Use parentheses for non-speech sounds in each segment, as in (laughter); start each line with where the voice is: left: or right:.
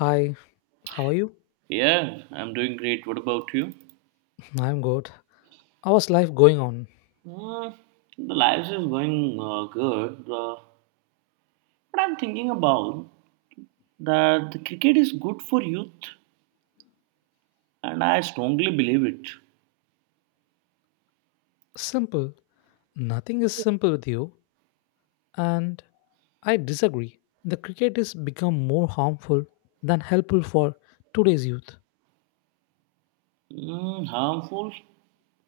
left: Hi, how are you?
right: Yeah, I'm doing great. What about you?
left: (laughs) I'm good. How's life going on?
right: Mm, the lives is going good. But I'm thinking about that the cricket is good for youth, and I strongly believe it.
left: Simple. Nothing is simple with you, and I disagree. The cricket has become more harmful than helpful for today's youth.
right: Harmful?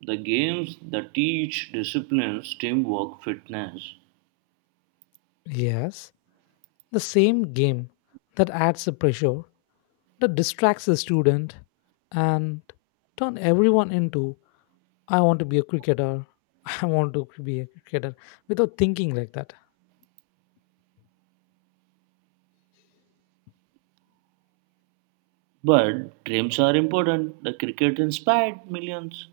right: The games that teach disciplines, teamwork, fitness.
left: Yes, the same game that adds the pressure, that distracts the student, and turn everyone into I want to be a cricketer, (laughs) I want to be a cricketer without thinking like that.
right: But dreams are important. The cricket inspired millions.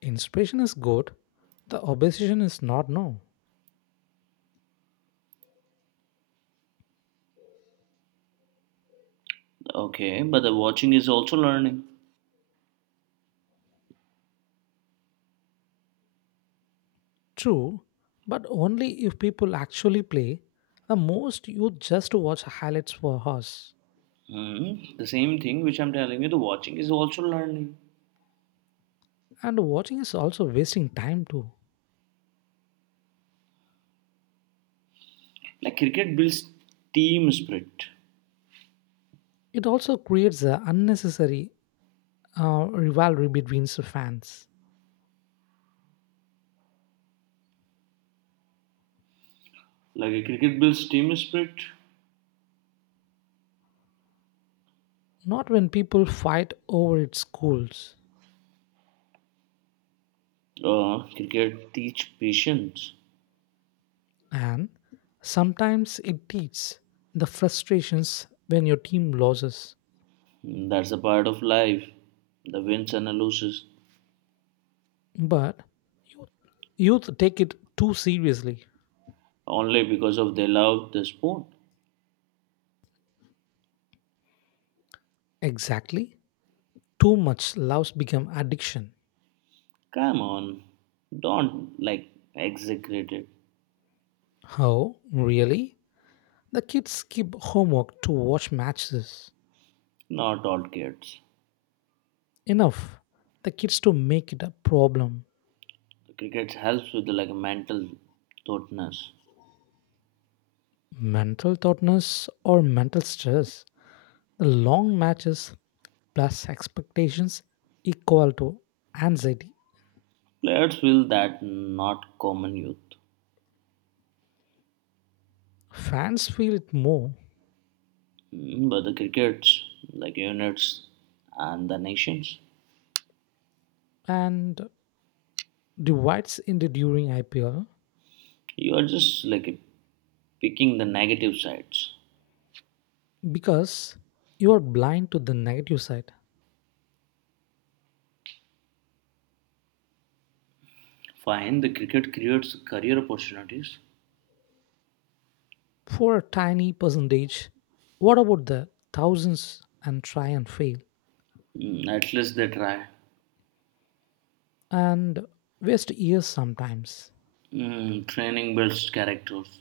left: Inspiration is good. The obsession is not no.
right: Okay, but the watching is also learning.
left: True, but only if people actually play. The most you just watch highlights for us.
right: Hmm, the same thing which I'm telling you, the watching is also learning.
left: And watching is also wasting time too.
right: Like cricket builds team spirit.
left: It also creates a unnecessary rivalry between the fans.
right: Like cricket builds team spirit.
left: Not when people fight over its goals.
right: Cricket teach patience.
left: And sometimes it teaches the frustrations when your team loses.
right: That's a part of life. The wins and the losses.
left: But you youth take it too seriously.
right: Only because of they love the sport.
left: Exactly. Too much love's become addiction.
right: Come on, don't like execrate it.
left: Oh, really? The kids skip homework to watch matches.
right: Not all kids.
left: Enough. The kids to make it a problem.
right: Cricket helps with like mental thoughtness.
left: Mental thoughtness or mental stress. The long matches plus expectations equal to anxiety.
right: Players feel that not common youth.
left: Fans feel it more
right: But the crickets like units and the nations.
left: and divides in the during IPL
right: You are just like picking the negative sides.
left: because you are blind to the negative side.
right: Fine, the cricket creates career opportunities.
left: For a tiny percentage. What about the thousands and try and fail
right: At least they try.
left: and waste years sometimes?
right: Training builds characters.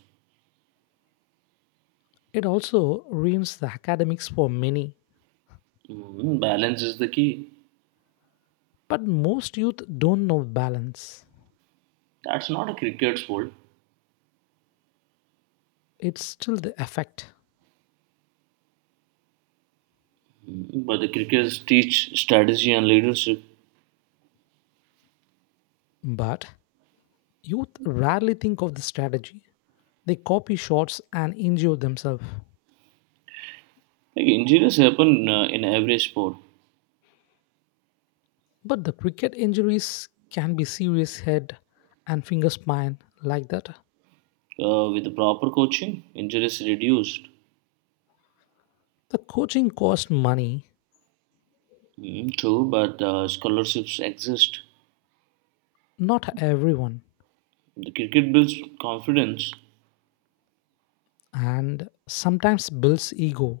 left: It also ruins the academics for many,
right: Balance is the key.
left: but most youth don't know balance.
right: That's not a cricket's fault.
left: It's still the effect,
right: But the cricketers teach strategy and leadership.
left: but youth rarely think of the strategy. They copy shots and injure themselves.
right: Like injuries happen in every sport.
left: But the cricket injuries can be serious head and finger spine like that.
right: With the proper coaching, injuries reduced.
left: The coaching costs money,
right: True, but scholarships exist.
left: not everyone.
right: The cricket builds confidence.
left: And sometimes builds ego.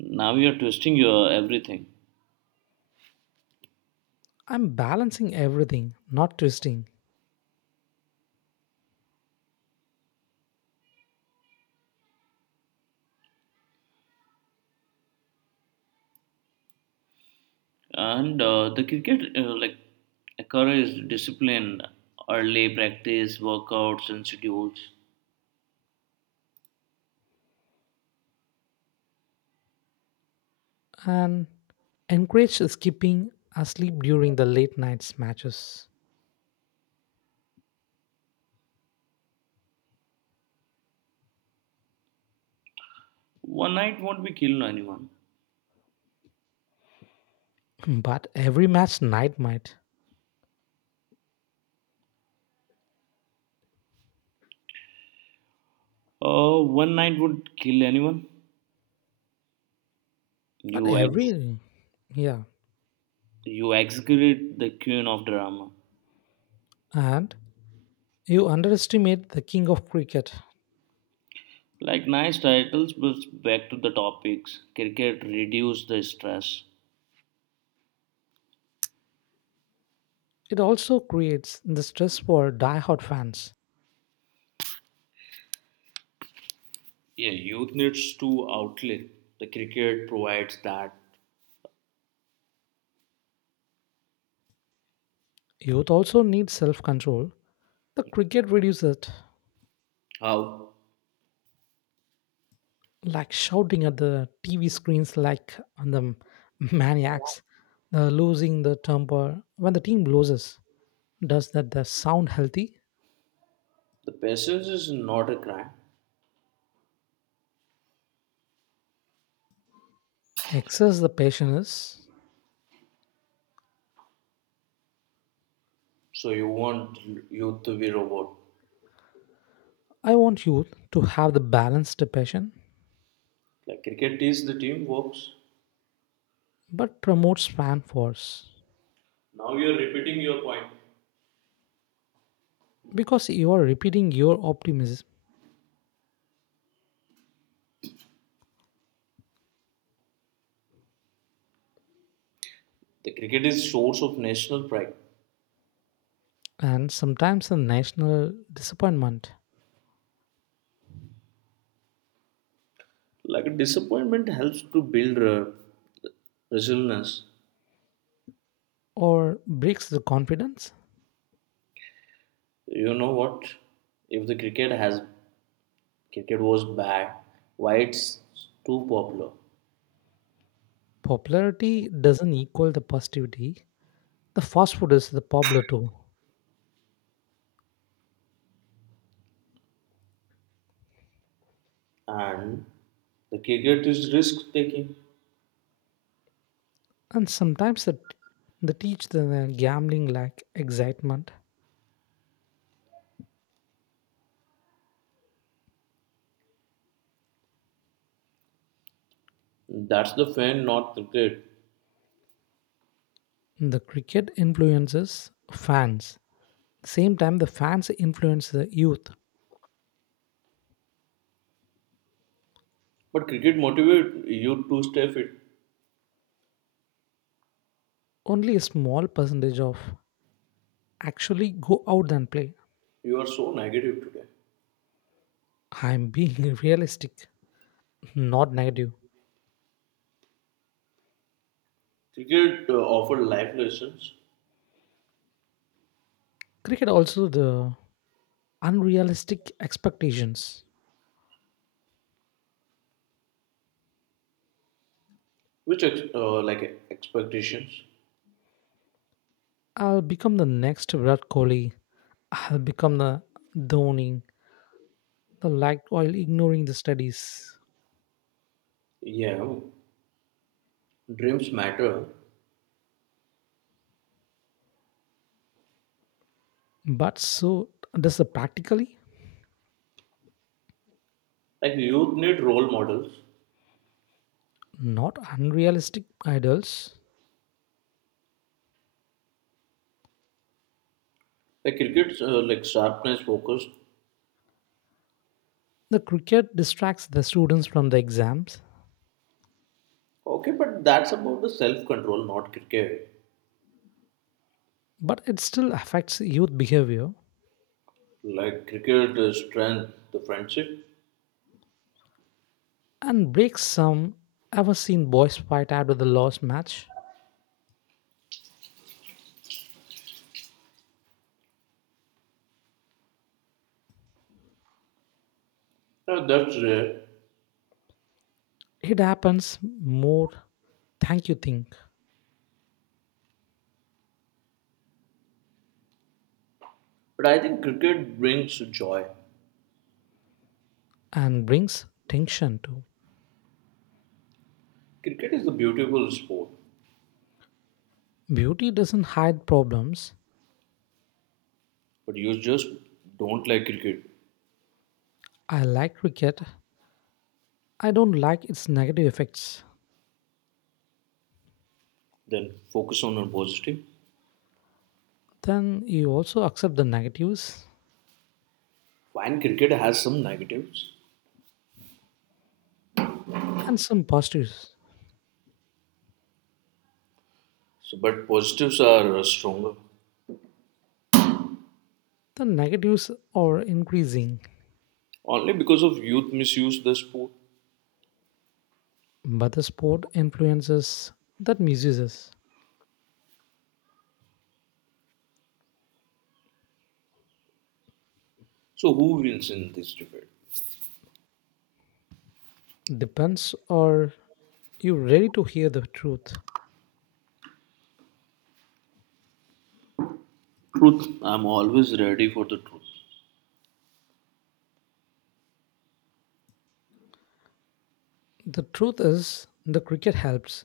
right: Now you're twisting your everything.
left: I'm balancing everything, not twisting,
right: And the cricket, like, encourages discipline, early practice, workouts, and schedules.
left: and encourage skipping asleep during the late nights matches.
right: One night won't be kill anyone.
left: But every match night might.
right: One night would kill anyone.
left: But
right: You ex-
left: every Yeah.
right: you execrate the queen of drama.
left: And you underestimate the king of cricket.
right: Like nice titles, but back to the topics. Cricket reduce the stress.
left: It also creates the stress for die-hard fans.
right: Yeah, youth needs to outlet. The cricket provides that.
left: Youth also needs self-control. The cricket reduces it.
right: How?
left: Like shouting at the TV screens like on the maniacs, the losing the temper. When the team loses, does that the sound healthy?
right: The patience is not a crime.
left: Excess the passion is.
right: So you want youth to be robot.
left: I want youth to have the balanced passion,
right: Like cricket is the team works.
left: but promotes fan force
right: Now you are repeating your point.
left: because you are repeating your optimism
right: The cricket is source of national pride.
left: and sometimes the national disappointment
right: Like disappointment helps to build resilience.
left: or breaks the confidence.
right: You know what? If the cricket has Cricket was bad, why it's too popular?
left: Popularity doesn't equal the positivity. The fast food is the popular too.
right: And the cricket is risk taking.
left: And sometimes they teach the gambling lack excitement.
right: That's the fan, not cricket.
left: The cricket influences fans. Same time, the fans influence the youth.
right: But cricket motivate you to stay fit.
left: Only a small percentage of actually go out and play.
right: You are so negative today.
left: I'm being (laughs) realistic, not negative.
right: Cricket offered life lessons,
left: Cricket also the unrealistic expectations.
right: like expectations.
left: I'll become the next Virat Kohli. I'll become the Dhoni. The like while ignoring the studies.
right: Yeah, dreams matter.
left: But so does the practically.
right: Like youth need role models.
left: Not unrealistic idols.
right: Like cricket, like sharpness, focus.
left: The cricket distracts the students from the exams,
right: Okay, but that's about the self control, not cricket.
left: but it still affects youth behavior
right: Like cricket, strength, the friendship.
left: and breaks some. Ever seen boys fight after the last match?
right: That's rare.
left: It happens more thank you think
right: But I think cricket brings joy.
left: and brings tension too.
right: Cricket is a beautiful sport.
left: Beauty doesn't hide problems.
right: But you just don't like cricket,
left: I like cricket. I don't like its negative effects.
right: then focus on a positive.
left: Then you also accept the negatives
right: Fine, cricket has some negatives.
left: and some positives.
right: So, but positives are stronger
left: The negatives are increasing.
right: only because of youth misuse the sport.
left: But the sport influences that misuses
right: So, who wins in this debate?
left: depends or you ready to hear the truth.
right: Truth. I'm always ready for the truth,
left: The truth is the cricket helps,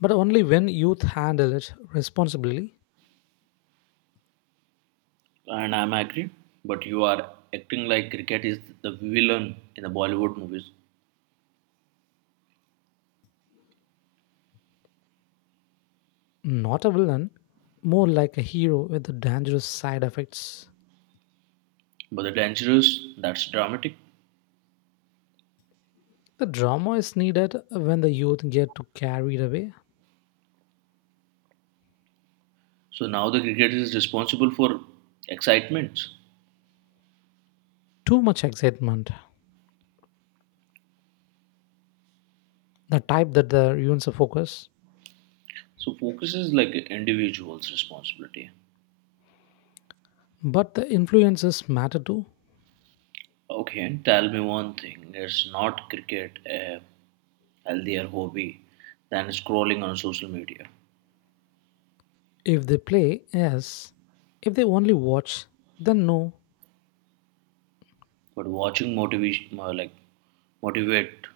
left: but only when youth handle it responsibly.
right: and I'm agree. But you are acting like cricket is the villain in the Bollywood movies.
left: Not a villain, more like a hero with the dangerous side effects.
right: But the dangerous, that's dramatic.
left: The drama is needed when the youth get too carried away.
right: So now the cricket is responsible for excitements.
left: Too much excitement, the type that the ruins the focus.
right: So focus is like individual's responsibility.
left: But the influences matter too.
right: Okay, and tell me one thing. Is not cricket a healthier hobby than scrolling on social media?
left: If they play, yes. If they only watch, then no.
right: But watching motivation, like motivate,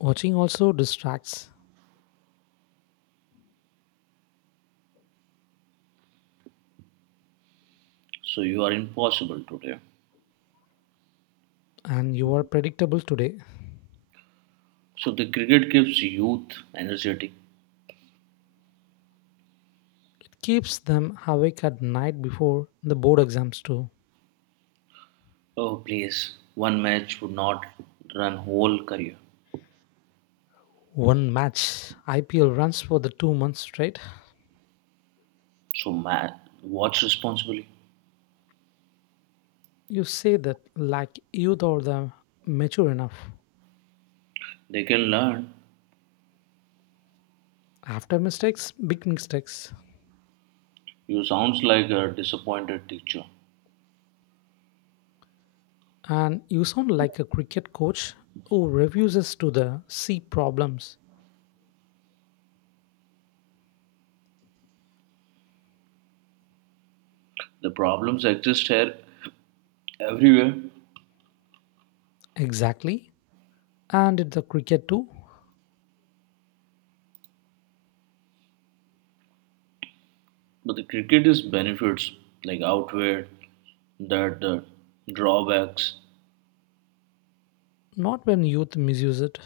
left: Watching also distracts,
right: so you are impossible today.
left: and you are predictable today.
right: So the cricket keeps youth energetic.
left: It keeps them awake at night before the board exams, too.
right: Oh, please, one match would not run whole career.
left: One match IPL runs for the 2 months straight.
right: So ma- Watch responsibly.
left: You say that like you or the mature enough.
right: They can learn.
left: After mistakes, big mistakes.
right: You sounds like a disappointed teacher.
left: And you sound like a cricket coach who refuses to the see problems.
right: The problems exist here everywhere.
left: Exactly. And it's the cricket too.
right: But the cricket is benefits like outweigh that drawbacks.
left: Not when youth misuse it.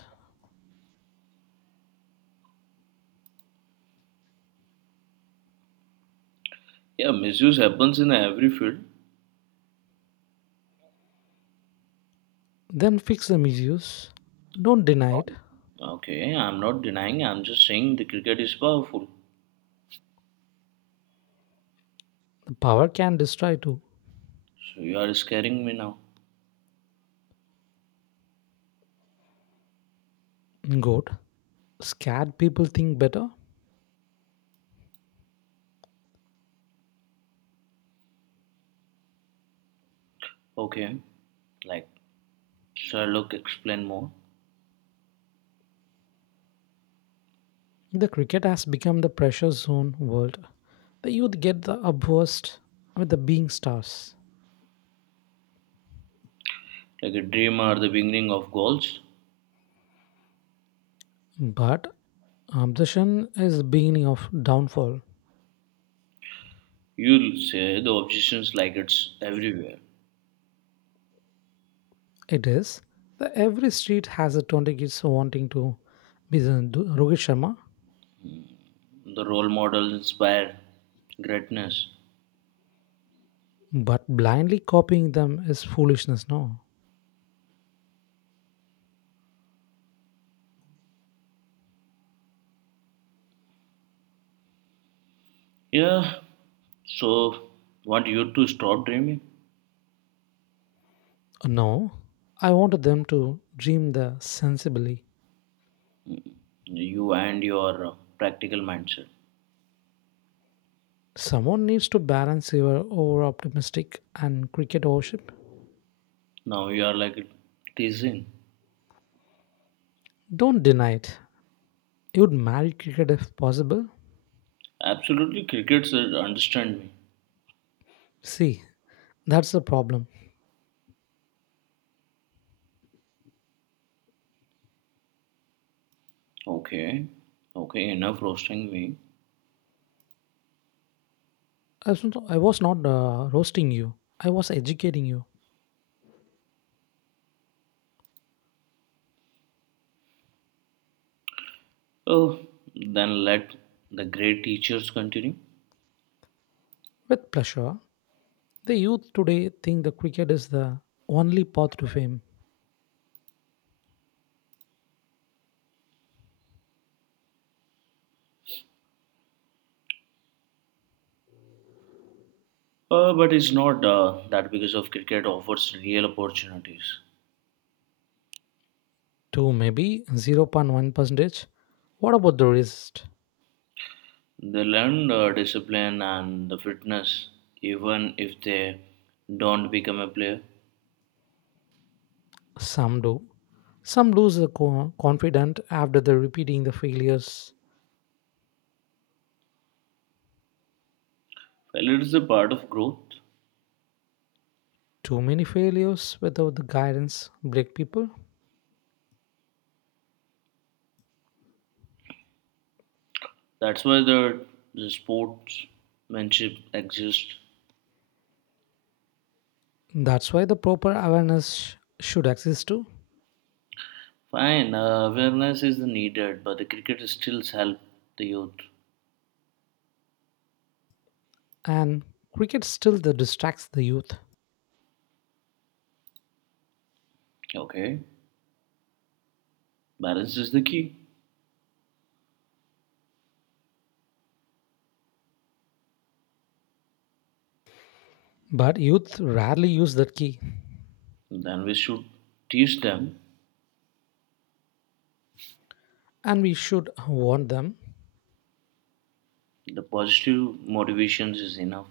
right: Yeah, misuse happens in every field.
left: Then fix the misuse. Don't deny it.
right: Okay, I'm not denying. I'm just saying the cricket is powerful.
left: The power can destroy too.
right: So you are scaring me now.
left: Goat. Scared people think better.
right: Okay, like Sherlock, explain more.
left: The cricket has become the pressure zone world. The youth get the upburst with the being stars.
right: Like a dream are the beginning of goals.
left: But obsession is the beginning of downfall.
right: You'll say the obsessions like it's everywhere.
left: It is that every street has a 20 kids wanting to be the Rohit Sharma,
right: The role model inspire greatness.
left: but blindly copying them is foolishness. No,
right: Yeah. So want you to stop dreaming?
left: no, I want them to dream the sensibly.
right: You and your practical mindset.
left: Someone needs to balance your over optimistic and cricket worship.
right: Now you are like teasing.
left: Don't deny it. You'd marry cricket if possible.
right: Absolutely, cricket said, understand me.
left: See, that's the problem.
right: Okay, okay, enough roasting me.
left: I was not roasting you, I was educating you.
right: Oh, then let the great teachers continue.
left: With pleasure, the youth today think the cricket is the only path to fame.
right: But it's not that because of cricket offers real opportunities.
left: To maybe zero point 0.1 percentage. What about the rest?
right: They learn discipline and the fitness even if they don't become a player.
left: Some do. Some lose the confidence after the repeating the failures.
right: Failure is a part of growth.
left: Too many failures without the guidance break people.
right: That's why the, the sportsmanship exists.
left: That's why the proper awareness should exist too.
right: Fine, awareness is needed, but the cricket still help the youth.
left: And cricket still the distracts the youth.
right: Okay, balance is the key.
left: But youth rarely use that key.
right: Then we should teach them
left: And we should warn them.
right: the positive motivations is enough.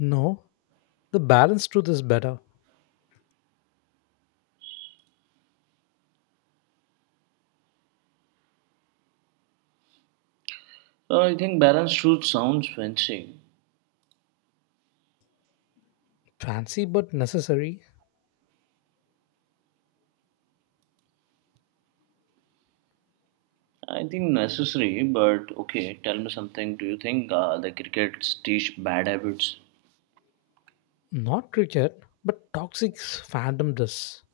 left: No, the balance truth is better.
right: So I think balance truth sounds fancy.
left: Fancy but necessary.
right: I think necessary, but okay. Tell me something. Do you think the crickets teach bad habits?
left: Not cricket, but toxic fandom does.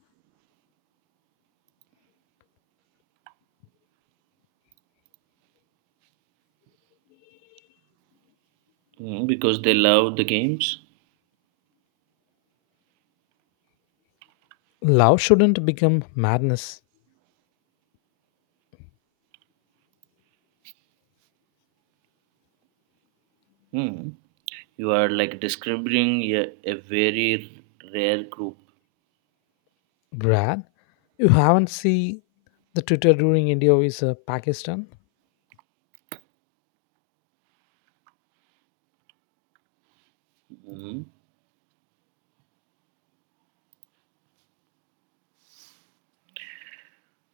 right: Hmm, because they love the games.
left: Love shouldn't become madness.
right: Hmm. You are like describing a very rare group.
left: Brad, you haven't seen the Twitter during India is Pakistan?
right: Hmm.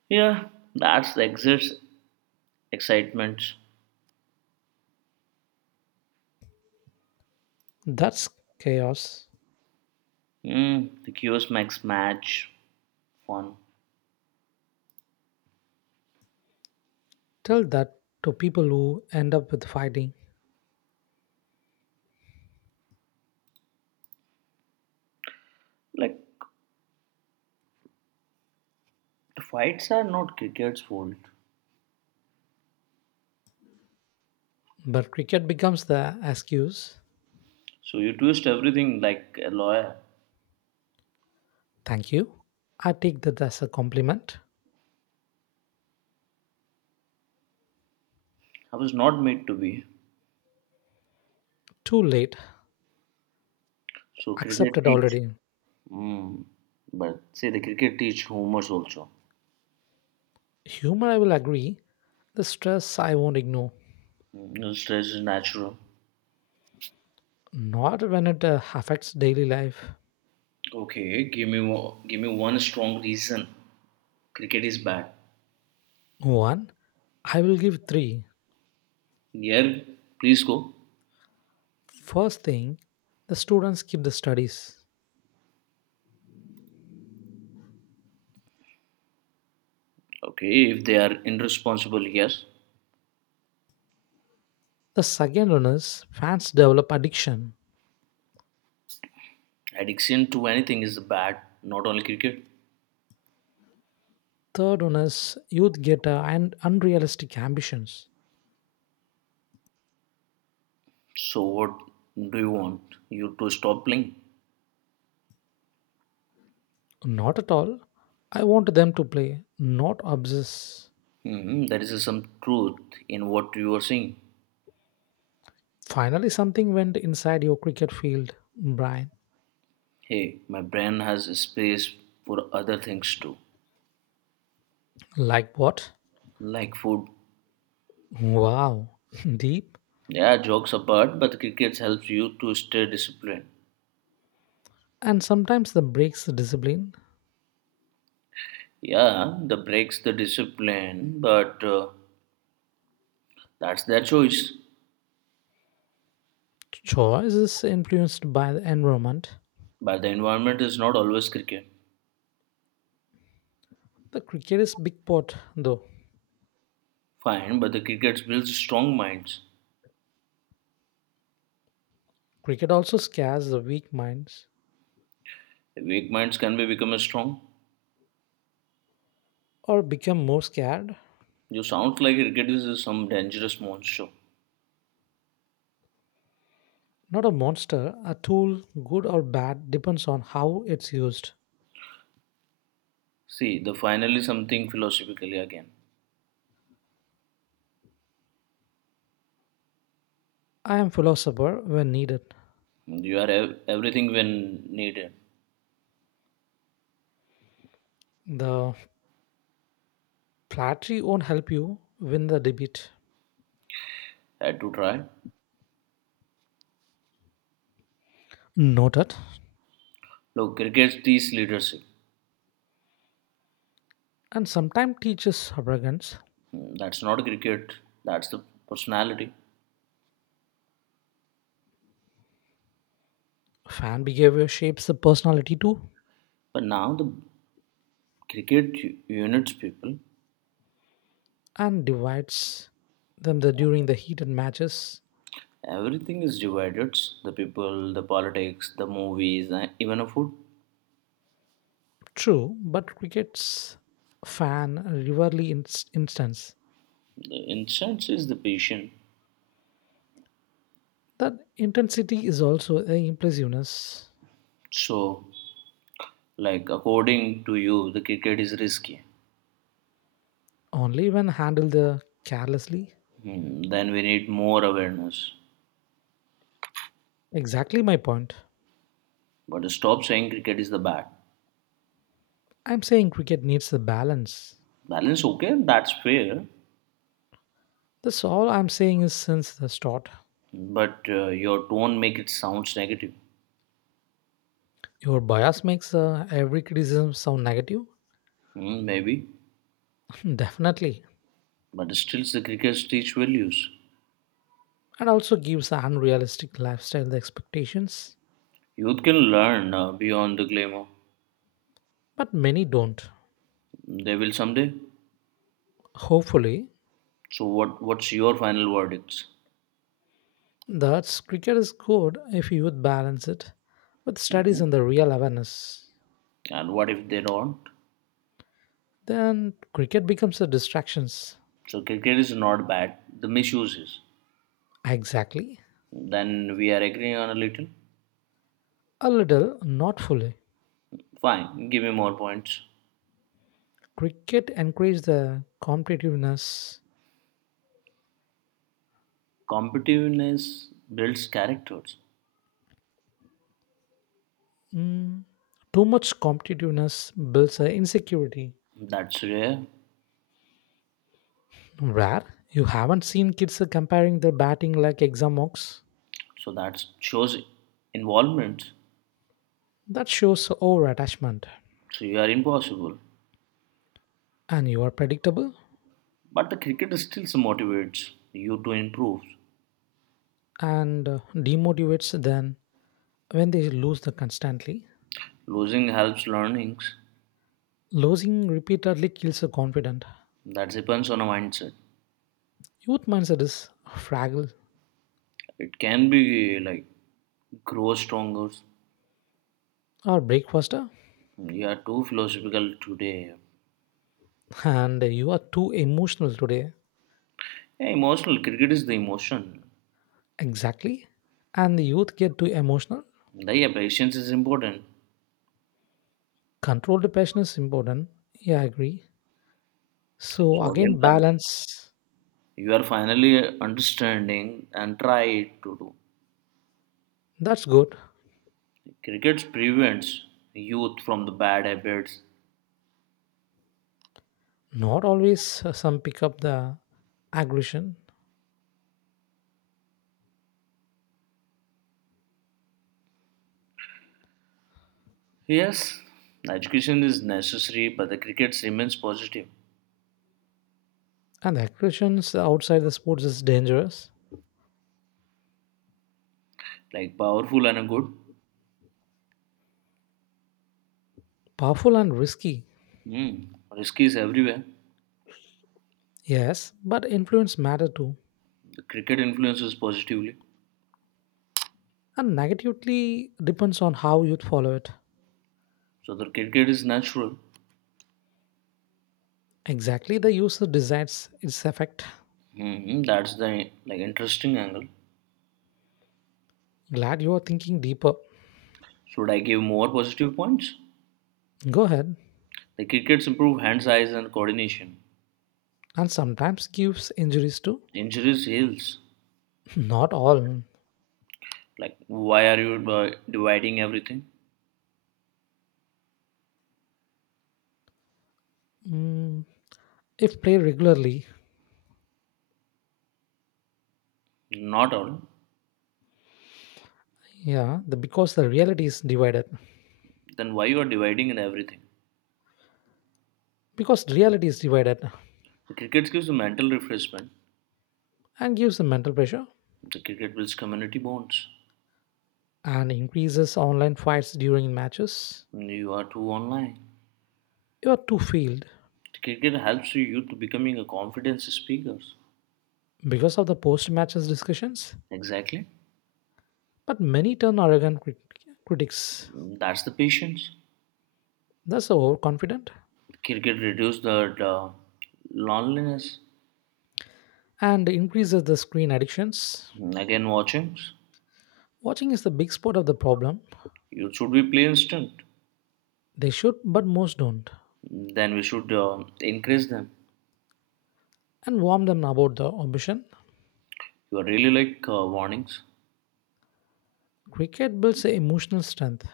right: Yeah, that's the exist excitement.
left: That's chaos.
right: Hmm. The chaos makes match fun.
left: Tell that to people who end up with fighting.
right: Like the fights are not cricket's fault.
left: But cricket becomes the excuse.
right: So you twist everything like a lawyer.
left: Thank you. I take that as a compliment.
right: I was not made to be.
left: Too late.
right: So cricket
left: Accepted
right: teach.
left: already.
right: Hmm. But see, the cricket teach humors also.
left: Humor, I will agree. The stress, I won't ignore.
right: Hmm. No stress is natural.
left: Not when it affects daily life.
right: Okay, give me one strong reason. Cricket is bad.
left: One, I will give three.
right: Yeah, please go.
left: First thing, the students keep the studies.
right: Okay, if they are irresponsible, yes.
left: The second one is fans develop addiction.
right: Addiction to anything is bad, not only cricket.
left: Third one is youth get unrealistic ambitions.
right: So, what do you want? You to stop playing?
left: Not at all. I want them to play, not obsess.
right: Hmm, there is some truth in what you are saying.
left: Finally, something went inside your cricket field, Brian.
right: Hey, my brain has space for other things too,
left: Like what?
right: like food.
left: Wow, (laughs) deep.
right: Yeah, jokes apart, but cricket helps you to stay disciplined.
left: And sometimes the breaks the discipline.
right: Yeah, the breaks the discipline, but that's their choice.
left: Choice is influenced by the environment.
right: But the environment is not always cricket.
left: The cricket is big pot though.
right: Fine, but the cricket builds strong minds.
left: Cricket also scares the weak minds
right: Weak minds can be become strong.
left: or become more scared.
right: You sound like cricket is some dangerous monster.
left: Not a monster, a tool, good or bad, depends on how it's used.
right: See, the final is something philosophically again.
left: I am philosopher when needed.
right: You are ev- everything when needed.
left: The flattery won't help you win the debate.
right: Had to try.
left: Noted.
right: Look, cricket teaches leadership.
left: And sometimes teaches arrogance.
right: That's not cricket. That's the personality.
left: Fan behavior shapes the personality too
right: But now the units people.
left: and divides them during the heated matches.
right: Everything is divided. The people, the politics, the movies, and even a food.
left: True, but cricket's fan rarely instance.
right: The incense is the patient.
left: That intensity is also a impulsiveness
right: So like, according to you, the cricket is risky.
left: only when handled carelessly.
right: Hmm, then we need more awareness.
left: Exactly my point.
right: But stop saying cricket is the bad.
left: I'm saying cricket needs the balance.
right: Balance, okay, that's fair.
left: That's all I'm saying is since the start.
right: But your tone make it sounds negative.
left: Your bias makes every criticism sound negative?
right: Hmm, maybe.
left: (laughs) Definitely.
right: But still, the crickets teach values.
left: And also gives unrealistic lifestyle expectations.
right: Youth can learn beyond the glamour.
left: But many don't.
right: They will someday.
left: Hopefully,
right: So, what? What's your final verdicts?
left: that's cricket is good if you would balance it with studies and the real awareness.
right: And what if they don't?
left: Then cricket becomes a distractions.
right: So, cricket is not bad. The misuse is.
left: Exactly.
right: Then we are agreeing on a little.
left: A little, not fully.
right: Fine. Give me more points.
left: Cricket encourages the competitiveness.
right: Competitiveness builds characters.
left: Mm, Too much competitiveness builds a insecurity.
right: That's rare.
left: Where you haven't seen kids comparing their batting like exam mocks.
right: So that shows involvement.
left: That shows over attachment.
right: So you are impossible.
left: And you are predictable
right: But the cricket still motivates you to improve.
left: and demotivates them when they lose the constantly.
right: Losing helps learnings.
left: Losing repeatedly kills the confident.
right: That depends on a mindset.
left: Youth mindset is fragile
right: It can be like grow stronger.
left: or break faster.
right: You are too philosophical today.
left: And you are too emotional today.
right: Yeah, emotional cricket is the emotion.
left: Exactly. And the youth get too emotional.
right: The yeah, patience is important.
left: Controlled passion is important. Yeah, I agree. So
right: So again,
left: again, balance.
right: you are finally understanding and try to do.
left: That's good.
right: Cricket prevents youth from the bad habits.
left: Not always some pick up the aggression.
right: Yes, education is necessary, but the cricket remains positive,
left: And the aggressions outside the sports is dangerous,
right: like powerful and good.
left: powerful and risky.
right: Hmm. Risk is everywhere.
left: Yes, but influence matter too.
right: The cricket influences positively,
left: And negatively depends on how youth follow it.
right: so the cricket is natural.
left: Exactly the user decides its effect.
right: Hmm. That's the like interesting angle.
left: Glad you are thinking deeper.
right: Should I give more positive points?
left: Go ahead.
right: The crickets improve hand size and coordination.
left: And sometimes gives injuries too.
right: Injuries heals.
left: (laughs) Not all.
right: Like why are you dividing everything?
left: Mm, if played regularly,
right: Not all.
left: yeah, the because the reality is divided.
right: Then why you are dividing in everything?
left: Because reality is divided
right: The cricket gives a mental refreshment.
left: and gives the mental pressure
right: The cricket builds community bonds.
left: and increases online fights during matches.
right: You are too online.
left: You are too field
right: The cricket helps you youth to becoming a confidence speakers.
left: because of the post matches discussions.
right: Exactly.
left: But many turn arrogant critics.
right: That's the patience.
left: Thus overconfident
right: Cricket reduces the loneliness.
left: and increases the screen addictions.
right: Again, watchings.
left: Watching is the big spot of the problem.
right: You should be play instant.
left: They should, but most don't.
right: Then we should increase them.
left: And warn them about the ambition.
right: You are really like warnings.
left: Cricket builds emotional strength,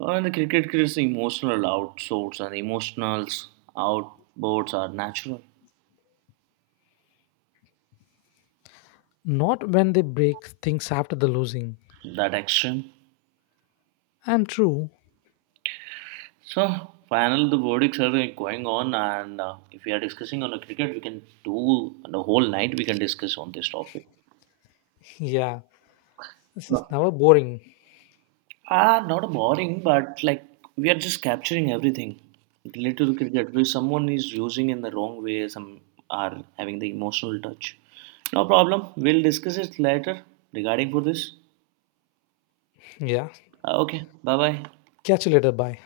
right: And the cricket creates emotional outsource and emotional outboards are natural.
left: not when they break things after the losing.
right: That extreme.
left: And true.
right: So, final the verdicts are going on, and if we are discussing on a cricket, we can do the whole night. We can discuss on this topic.
left: Yeah. This
right: No.
left: is never boring.
right: Ah, not boring, but like we are just capturing everything related to cricket. Where someone is using in the wrong way, some are having the emotional touch. No problem. We'll discuss it later regarding for this.
left: Yeah.
right: Ah, okay. Bye bye.
left: Catch you later. Bye.